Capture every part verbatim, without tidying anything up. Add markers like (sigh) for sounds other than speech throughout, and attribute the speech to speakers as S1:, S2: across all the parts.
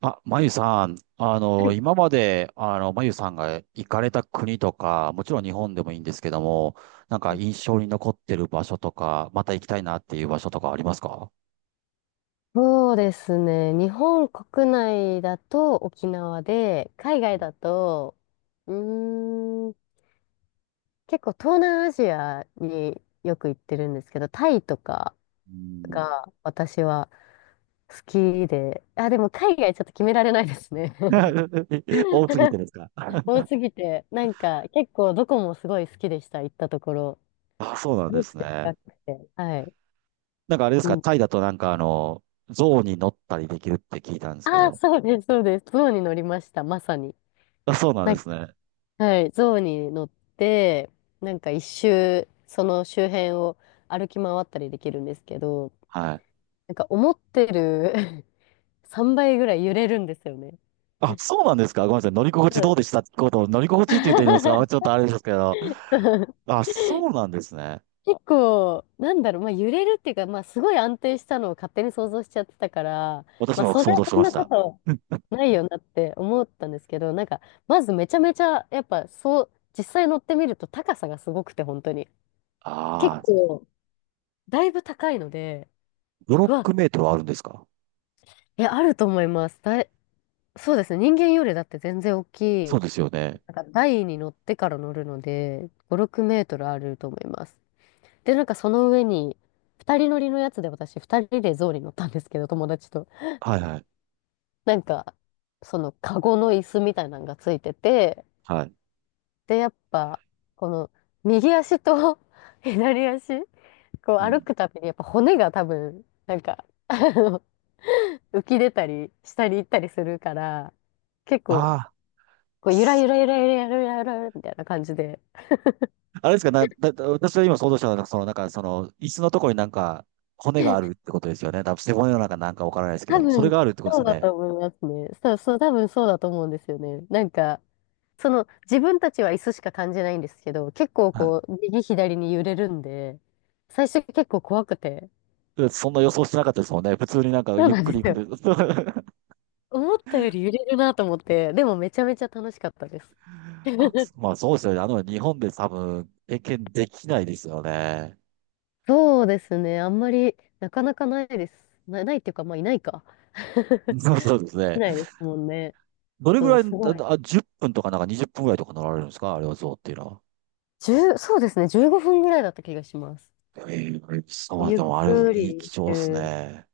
S1: あ、まゆさん、あ
S2: は
S1: の、
S2: い
S1: 今まで、あの、まゆさんが行かれた国とか、もちろん日本でもいいんですけども、なんか印象に残ってる場所とか、また行きたいなっていう場所とかありますか？
S2: そうですね。日本国内だと沖縄で、海外だと、うーん、結構東南アジアによく行ってるんですけど、タイとか
S1: うん。
S2: が私は好きで、あ、でも海外ちょっと決められないですね。
S1: (laughs) 多すぎて
S2: (laughs)
S1: ですか？
S2: 多すぎて、なんか結構どこもすごい好きでした、行ったところ。
S1: あ、そうな
S2: す
S1: んで
S2: ごく
S1: す
S2: 近
S1: ね。
S2: くて。はい。
S1: なんかあれです
S2: う
S1: か、
S2: ん。
S1: タイだとなんかあの、象に乗ったりできるって聞いたんですけ
S2: ああ、
S1: ど。
S2: そうです、そうです。象に乗りました、まさに。
S1: あ、そうなんですね。
S2: はい、象に乗って、なんかいっしゅう、その周辺を歩き回ったりできるんですけど、
S1: はい。
S2: なんか思ってる (laughs) さんばいぐらい揺れるんですよね。
S1: あ、そうなんですか、ごめんなさい。乗り心地
S2: う
S1: ど
S2: ん。
S1: うでしたってことを、乗り心地って言っていいんですか、ちょっと
S2: (laughs)
S1: あれですけど。あ、そうなんですね。
S2: 結構、なんだろう、まあ揺れるっていうか、まあすごい安定したのを勝手に想像しちゃってたから、
S1: 私
S2: まあ
S1: も
S2: それ
S1: 想
S2: は
S1: 像し
S2: そん
S1: まし
S2: なこ
S1: た。
S2: と
S1: うん。
S2: ないよなって思ったんですけど、なんか、まずめちゃめちゃ、やっぱそう、実際乗ってみると高さがすごくて、本当に。結
S1: ああ、
S2: 構、だいぶ高いので、
S1: ブロ
S2: う
S1: ッ
S2: わ、
S1: クメイトはあるんですか？
S2: え、あると思います。だい、そうですね。人間よりだって全然大き
S1: そ
S2: い。
S1: うですよね。
S2: なんか台に乗ってから乗るので、ご、ろくメートルあると思います。で、なんかその上に、ふたりのりのやつで私、二人で象に乗ったんですけど、友達と。
S1: はいはい。
S2: なんか、そのカゴの椅子みたいなのがついてて、
S1: はい。
S2: で、やっぱ、この右足と (laughs) 左足、こう
S1: う
S2: 歩
S1: ん。
S2: くたびに、やっぱ骨が多分、なんか、あの浮き出たり、下に行ったりするから、結構、
S1: ああ、
S2: こう、ゆら
S1: す
S2: ゆらゆらゆらゆらゆらゆらゆらみたいな感じで。
S1: あれですか、な、だ、だ私は今想像したのは、その、なんか、その、椅子のところになんか、骨があるってことですよね。多分背骨の中なんかわからないですけ
S2: 多
S1: ど、それ
S2: 分、
S1: があるってことです
S2: そ
S1: よ
S2: うだ
S1: ね。
S2: と思いますね。そう、そう、多分そうだと思うんですよね。なんか、その、自分たちは椅子しか感じないんですけど、結構
S1: はい。
S2: こう、右左に揺れるんで、最初結構怖くて。
S1: そんな予想してなかったですもんね。普通になんか
S2: そう
S1: ゆっ
S2: なん
S1: く
S2: で
S1: り
S2: す
S1: 行
S2: よ。
S1: く。(laughs)
S2: 思ったより揺れるなと思って、でもめちゃめちゃ楽しかったです。
S1: あ、
S2: (laughs)
S1: まあそうですよね。あの、日本で多分経験できないですよね。
S2: そうですね。あんまり、なかなかないです。な、ないっていうか、まあ、いないか。(laughs)
S1: そう、そうです
S2: い
S1: ね。
S2: ないですもんね。
S1: どれ
S2: う
S1: ぐ
S2: ん、
S1: らい、
S2: すごい。
S1: あ、あじゅっぷんとかなんかにじゅっぷんぐらいとか乗られるんですか、あれは象っていうのは。
S2: いちそうですね、じゅうごふんぐらいだった気がします。
S1: ええ、そう、
S2: ゆっ
S1: でもあれ、
S2: く
S1: いい、
S2: りし
S1: 貴重
S2: て
S1: っす
S2: る。
S1: ね。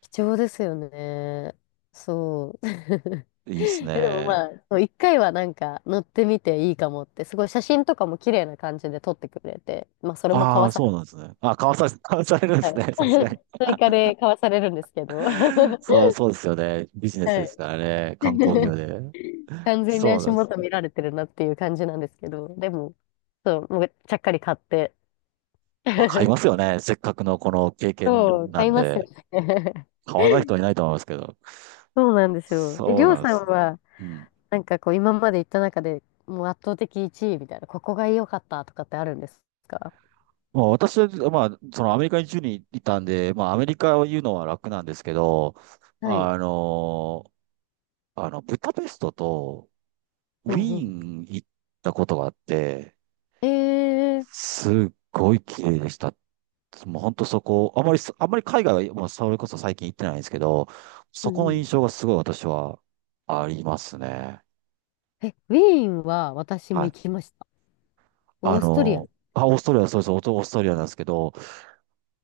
S2: 貴重ですよね。そう。(laughs)
S1: いいっす
S2: え、でもま
S1: ね。
S2: あ、そういっかいはなんか乗ってみていいかもって、すごい写真とかも綺麗な感じで撮ってくれて、まあそれも買
S1: あ
S2: わ
S1: あ、
S2: さ
S1: そう
S2: れ、
S1: なんですね。あ、買わされ、(laughs) 買わされるんで
S2: は
S1: す
S2: い。
S1: ね。さすがに。
S2: (laughs) 追加で買わされるんですけど、(laughs) は
S1: そう、そうですよね。ビジネスです
S2: い。
S1: からね。観光業
S2: (laughs)
S1: で。
S2: 完全に
S1: そうな
S2: 足
S1: んです。
S2: 元見られてるなっていう感じなんですけど、でも、そう、もうちゃっかり買って。
S1: まあ買いま
S2: (laughs)
S1: すよね。せっかくのこの経験
S2: そう、(laughs)
S1: な
S2: 買い
S1: ん
S2: ますよ
S1: で。
S2: ね。
S1: 買わない人はいないと思いますけど。
S2: そうなんですよ。え、
S1: そ
S2: り
S1: う
S2: ょう
S1: なんで
S2: さ
S1: す。
S2: んは、
S1: うん。
S2: なんかこう、今まで行った中でもう圧倒的いちいみたいな、ここが良かったとかってあるんですか？
S1: まあ、私は、まあ、そのアメリカにじゅういたんで、まあ、アメリカを言うのは楽なんですけど、
S2: はい。
S1: あの、あの、ブダペストと
S2: う
S1: ウ
S2: んう
S1: ィー
S2: ん。
S1: ン行ったことがあって、
S2: えー、
S1: すっごい綺麗でした。もう本当そこ、あまり、あまり海外は、もうそれこそ最近行ってないんですけど、
S2: う
S1: そこの
S2: んう
S1: 印
S2: ん。
S1: 象がすごい私はありますね。
S2: え、ウィーンは私も
S1: はい。
S2: 行きました。
S1: あ
S2: オーストリア。
S1: の、あ、オーストラリア、そうです、オーストラリアなんですけど、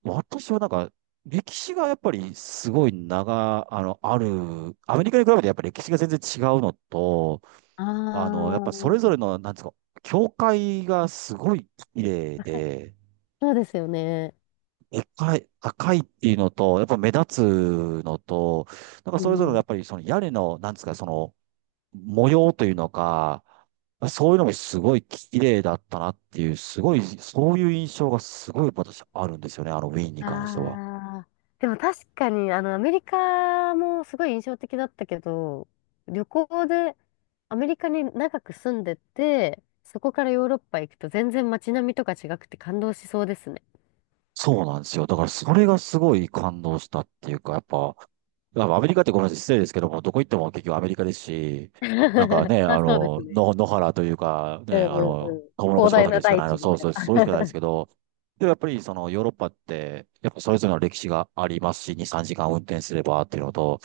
S1: 私はなんか、歴史がやっぱりすごい長、あの、ある、アメリカに比べてやっぱり歴史が全然違うのと、
S2: あ
S1: あの、やっぱそれぞ
S2: あ、
S1: れの、なんですか、教会がすごい綺麗で、
S2: そうですよね。
S1: でかい、高いっていうのと、やっぱ目立つのと、なんか
S2: う
S1: それ
S2: ん
S1: ぞれの
S2: う
S1: や
S2: ん。
S1: っぱりその屋根の、なんですか、その模様というのか、そういうのもすごい綺麗だったなっていう、すごい、そういう印象がすごい私あるんですよね、あのウィーンに関しては。
S2: ああ、でも確かに、あの、アメリカもすごい印象的だったけど、旅行でアメリカに長く住んでて、そこからヨーロッパ行くと全然街並みとか違くて感動しそうですね。
S1: そうなんですよ。だからそれがすごい感動したっていうか、やっぱ、やっぱアメリカってごめんなさい、失礼ですけども、どこ行っても結局アメリカですし、なんか
S2: (laughs)
S1: ね、あ
S2: あ、そうで
S1: の、
S2: すね。
S1: の野原というか、
S2: う
S1: ね、
S2: ん
S1: あ
S2: うんう
S1: の、
S2: ん。
S1: トウモロコ
S2: 広
S1: シ
S2: 大
S1: 畑
S2: な
S1: しか
S2: 大
S1: ないの、
S2: 地み
S1: そう
S2: た
S1: そう、
S2: い
S1: そうしかないです
S2: な。(laughs) 確
S1: けど、でもやっぱりそのヨーロッパって、やっぱそれぞれの歴史がありますし、に、さんじかん運転すればっていうのと、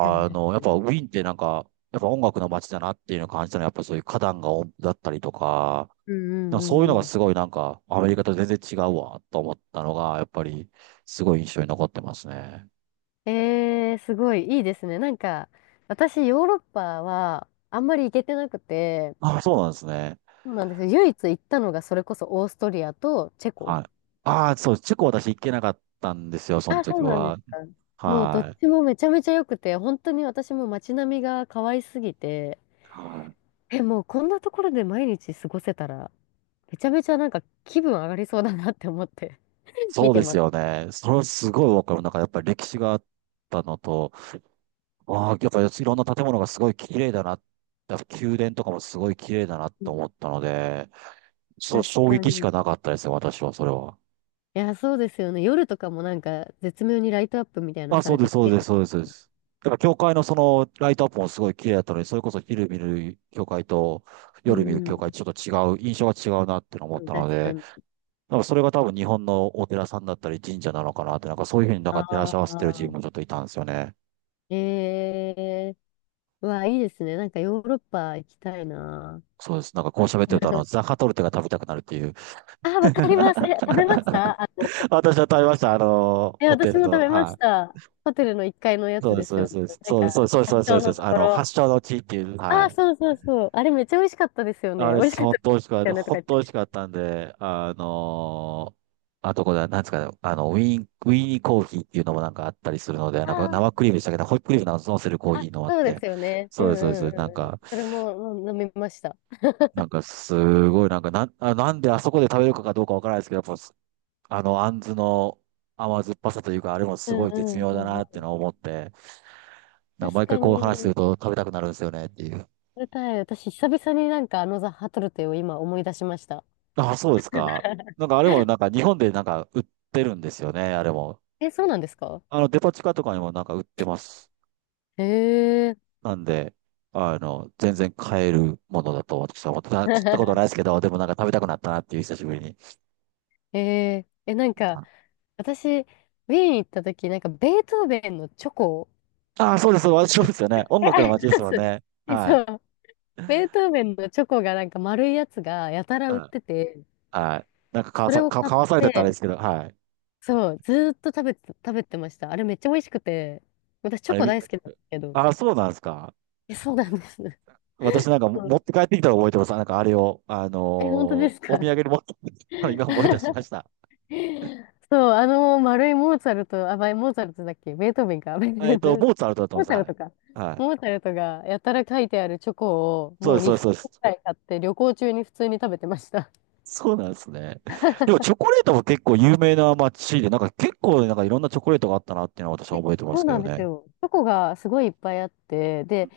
S2: かに確
S1: の、やっ
S2: かに。
S1: ぱウィーンってなんか、やっぱ音楽の街だなっていうのを感じたのは、やっぱそういう花壇が多だったりとか、
S2: うんう
S1: なん
S2: んう
S1: かそういうの
S2: んう
S1: が
S2: ん。
S1: すごいなんか、アメリカと全然違うわ、と思ったのが、やっぱり、すごい印象に残ってますね。
S2: えー、すごいいいですね。なんか、私、ヨーロッパはあんまり行けてなくて、
S1: あ、そうなんですね。
S2: そうなんですよ。唯一行ったのがそれこそオーストリアとチェコ。
S1: はい。ああ、そう、チェコ私行けなかったんですよ、その
S2: あ、そ
S1: 時
S2: うなんです
S1: は。
S2: か？もうどっ
S1: はい。
S2: ちもめちゃめちゃ良くて、本当に私も街並みが可愛すぎて、
S1: はい。
S2: え、もうこんなところで毎日過ごせたら、めちゃめちゃなんか気分上がりそうだなって思って (laughs) 見
S1: そう
S2: て
S1: です
S2: ます。
S1: よね。それはすごいわかる。なんかやっぱり歴史があったのと、ああ、やっぱりいろんな建物がすごい綺麗だな。やっぱ宮殿とかもすごい綺麗だな
S2: う
S1: と
S2: ん、
S1: 思ったので、そう、
S2: 確
S1: 衝
S2: か
S1: 撃し
S2: に。い
S1: かなかったですよ、私は、それは。
S2: や、そうですよね。夜とかもなんか絶妙にライトアップみたいなの
S1: あ、
S2: さ
S1: そう
S2: れ
S1: で
S2: て
S1: す、
S2: き
S1: そう
S2: てる
S1: で
S2: て。
S1: す、
S2: で
S1: そ
S2: す
S1: うです、そうで
S2: よ。
S1: す。だから教会のそのライトアップもすごい綺麗だったので、それこそ昼見る教会と
S2: う
S1: 夜見る
S2: んう
S1: 教会
S2: ん。
S1: ちょっと違う、印象が違うなってのを思っ
S2: うん、
S1: たの
S2: 確か
S1: で、
S2: に。
S1: なんかそれが多分日本のお寺さんだったり神社なのかなって、なんかそういうふうになんか照らし
S2: あ
S1: 合わせてる自分もちょ
S2: あ。
S1: っといたんですよね。
S2: ええー、うわ、いいですね。なんかヨーロッパ行きたいな。
S1: そうです。なんかこう喋ってると、あの、ザ
S2: (laughs)
S1: カトルテが食べたくなるっていう。
S2: あ、わかります。え、食べまし
S1: (laughs)
S2: たあの、
S1: 私は食べました、あの、
S2: え、
S1: ホテ
S2: 私
S1: ル
S2: も食
S1: の。
S2: べま
S1: は
S2: し
S1: い。
S2: た。ホテルのいっかいのや
S1: そう
S2: つ
S1: で
S2: で
S1: す、そ
S2: すよね。
S1: うです、
S2: なん
S1: そう
S2: か、
S1: です、そうです、そうです、そう
S2: 発
S1: です、そう
S2: 祥
S1: です、そうで
S2: の
S1: す、
S2: と
S1: あ
S2: こ
S1: の、
S2: ろ。
S1: 発祥の地っていう、は
S2: あ、
S1: い。
S2: そうそうそう。あれめっちゃ美味しかったですよね。
S1: あれ、
S2: 美味しかっ
S1: 本
S2: たで
S1: 当美味しかっ
S2: すよ
S1: た。
S2: ねとか
S1: 本
S2: 言っ
S1: 当美
S2: て。
S1: 味しかったんで、あのーあとこれは、なんですかね、あの、ウィーン、ウィーニーコーヒーっていうのもなんかあったりするので、
S2: あ
S1: なんか生
S2: ー
S1: クリームでしたけど、ホイップクリームなんか乗せるコーヒ
S2: あ、
S1: ーのもあっ
S2: そうで
S1: て、
S2: すよね。う
S1: そ
S2: ん
S1: うです、そうで
S2: うん
S1: す。なん
S2: うんうん。
S1: か、
S2: それもうん飲みました。
S1: なんかすごい、なんかなん、あ、なんであそこで食べるかどうかわからないですけど、やっぱあの、あんずの甘酸っぱさというか、あれも
S2: う
S1: す
S2: ん
S1: ごい
S2: う
S1: 絶
S2: ん
S1: 妙
S2: う
S1: だ
S2: ん
S1: なっ
S2: う
S1: ていう
S2: ん。
S1: のを思って、なんか
S2: 確
S1: 毎回
S2: か
S1: こう話する
S2: に、
S1: と食べたくなるんですよねっていう。
S2: 食べたい。私、久々になんかあのザ・ハトルテを今思い出しました。
S1: あ、そうですか。なん
S2: (laughs)
S1: かあれもなんか日本でなんか売ってるんですよね、あれも。
S2: え、そうなんですか？
S1: あの、デパ地下とかにもなんか売ってます。
S2: へえ。
S1: なんで、あの、全然買えるものだと私は思ってた。食ったことないで
S2: (laughs)
S1: すけど、でもなんか食べたくなったなっていう久しぶりに。
S2: ええ。え、なんか、私、ウィーン行った時、なんかベートーベンのチョコ、
S1: ああ、そうです。私そうですよね。
S2: え、
S1: 音楽
S2: あ
S1: の
S2: りま
S1: 街ですよ
S2: す。
S1: ね。
S2: え
S1: はい。
S2: そう、ベートーベンのチョコがなんか丸いやつがやたら売っ
S1: はい。
S2: てて、
S1: はい。なんかかわ
S2: それ
S1: さ、
S2: を
S1: か、
S2: 買っ
S1: かわされてたらあれで
S2: て、
S1: すけど、はい。
S2: そう、ずーっと食べて、食べてました。あれめっちゃ美味しくて、私チ
S1: あ
S2: ョ
S1: れ
S2: コ
S1: み、
S2: 大好きなんですけど。
S1: ああ、そうなんですか。
S2: え、そうなんです。う
S1: 私なんかも持っ
S2: ん。
S1: て帰ってきたら覚えてます。なんかあれを、あ
S2: え、本当で
S1: のー
S2: す
S1: お土
S2: か？
S1: 産に持って帰ってきたの (laughs) 今思い出しま
S2: (laughs)
S1: した。
S2: そう、あの丸いモーツァルト、あ、まあモーツァルトだっけベートーベンか。(laughs) ベート
S1: えっ
S2: ーベ
S1: と、
S2: ン、
S1: モーツァルトだと
S2: モ
S1: 思
S2: ー
S1: い
S2: ツ
S1: ま
S2: ァ
S1: す。
S2: ル
S1: は
S2: トか。
S1: い。は
S2: モ
S1: い。
S2: ーツァルトがやたら書いてあるチョコを
S1: そう
S2: も
S1: で
S2: う
S1: す、そ
S2: に
S1: うです、
S2: 袋
S1: そうで
S2: く
S1: す。
S2: らい買って旅行中に普通に食べてました。
S1: そうなんですね。でもチョ
S2: (laughs)
S1: コレートも結構有名な街で、なんか結構なんかいろんなチョコレートがあったなっていうのは私は覚えてま
S2: そ
S1: す
S2: う
S1: け
S2: な
S1: ど
S2: んです
S1: ね。
S2: よ。チョコがすごいいっぱいあって、で、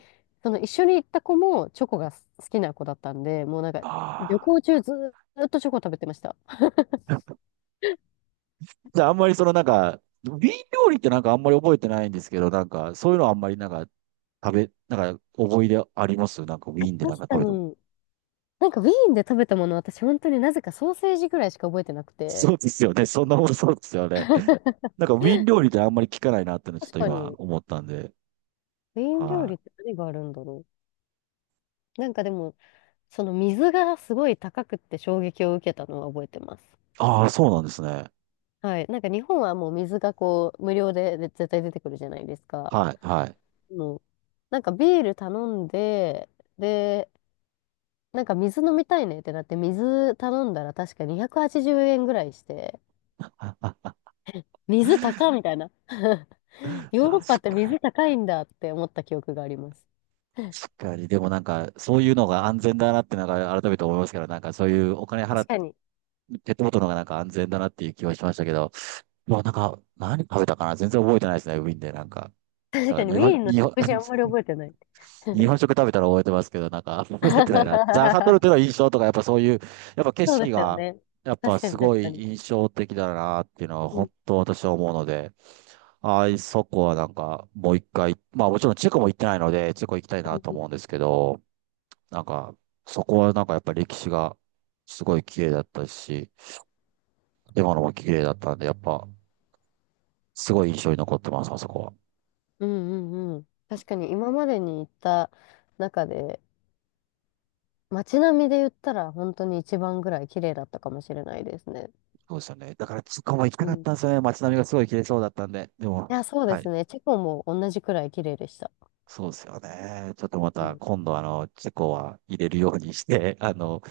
S2: その一緒に行った子もチョコが好きな子だったんで、もうなんか旅
S1: ああ。
S2: 行中ずーっとチョコ食べてました。
S1: (laughs) じゃああんまりそのなんか、瓶料理ってなんかあんまり覚えてないんですけど、なんかそういうのあんまりなんか食べ、なんか思い出ありますなんかウィ
S2: 確
S1: ーンでなんか
S2: か
S1: 食べても。
S2: に、なんかウィーンで食べたもの私本当になぜかソーセージぐらいしか覚えてなくて。
S1: そうですよね。そんなもんそうですよね。
S2: (laughs)
S1: なんかウィーン料理ってあんまり聞かないなっていうのちょっ
S2: 確
S1: と
S2: か
S1: 今
S2: に。
S1: 思ったんで。
S2: メイン料
S1: は
S2: 理っ
S1: い。
S2: て何があるんだろう。なんかでも、その水がすごい高くって衝撃を受けたのは覚えてます。
S1: ああ、そうなんですね。
S2: はい。なんか日本はもう水がこう、無料でで絶対出てくるじゃないですか。
S1: はい、はい。
S2: もう、なんかビール頼んで、で、なんか水飲みたいねってなって、水頼んだら確かにひゃくはちじゅうえんぐらいして、
S1: あ、
S2: 水高みたいな。(laughs) ヨーロ
S1: あ
S2: ッパ
S1: そっ
S2: って水
S1: か。
S2: 高いんだって思った記憶があります。
S1: 確かに、でもなんか、そういうのが安全だなってなんか改めて思いますから、なんかそういうお金払っ
S2: 確
S1: て、
S2: かに。
S1: ペットボトルの方がなんか安全だなっていう気はしましたけど、まあなんか、何食べたかな、全然覚えてないですね、ウィーンでなんか。
S2: 確
S1: だか
S2: かに
S1: ら日
S2: メ
S1: 本、
S2: インの
S1: 日本、
S2: 食事あんまり
S1: (laughs)
S2: 覚えてない。
S1: 日本
S2: (laughs)
S1: 食食べたら覚えてますけど、なんか覚えてないな。ザガトル
S2: (laughs)
S1: テの印象とか、やっぱそういう、やっぱ景
S2: そうで
S1: 色
S2: すよ
S1: が、
S2: ね。
S1: やっぱ
S2: 確か
S1: す
S2: に確
S1: ご
S2: か
S1: い
S2: に。
S1: 印象的だなっていうのは
S2: うん、
S1: 本当私は思うので、ああ、そこはなんかもう一回、まあもちろんチェコも行ってないので、チェコ行きたいなと思うんですけど、なんか、そこはなんかやっぱ歴史がすごい綺麗だったし、今のも綺麗だったんで、やっぱすごい印象に残ってます、あそこは。
S2: うん、うん、うん。確かに今までに行った中で、街並みで言ったら本当に一番ぐらい綺麗だったかもしれないですね。
S1: そうですよね。だから、そこも行きた
S2: う
S1: かっ
S2: ん。
S1: たんで
S2: い
S1: すよね。街並みがすごい綺麗そうだったんで。でも、
S2: や、そうで
S1: は
S2: す
S1: い。
S2: ね。チェコも同じくらい綺麗でした。
S1: そうですよね。ちょっとま
S2: う
S1: た、
S2: ん。
S1: 今度あの、チェコは入れるようにして、(laughs) あの、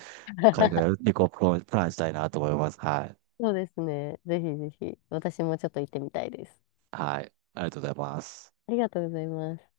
S1: 海外
S2: (laughs)
S1: 旅行をプランしたいなと思います。はい。
S2: そうですね。ぜひぜひ、私もちょっと行ってみたいです。
S1: はい。ありがとうございます。
S2: ありがとうございます。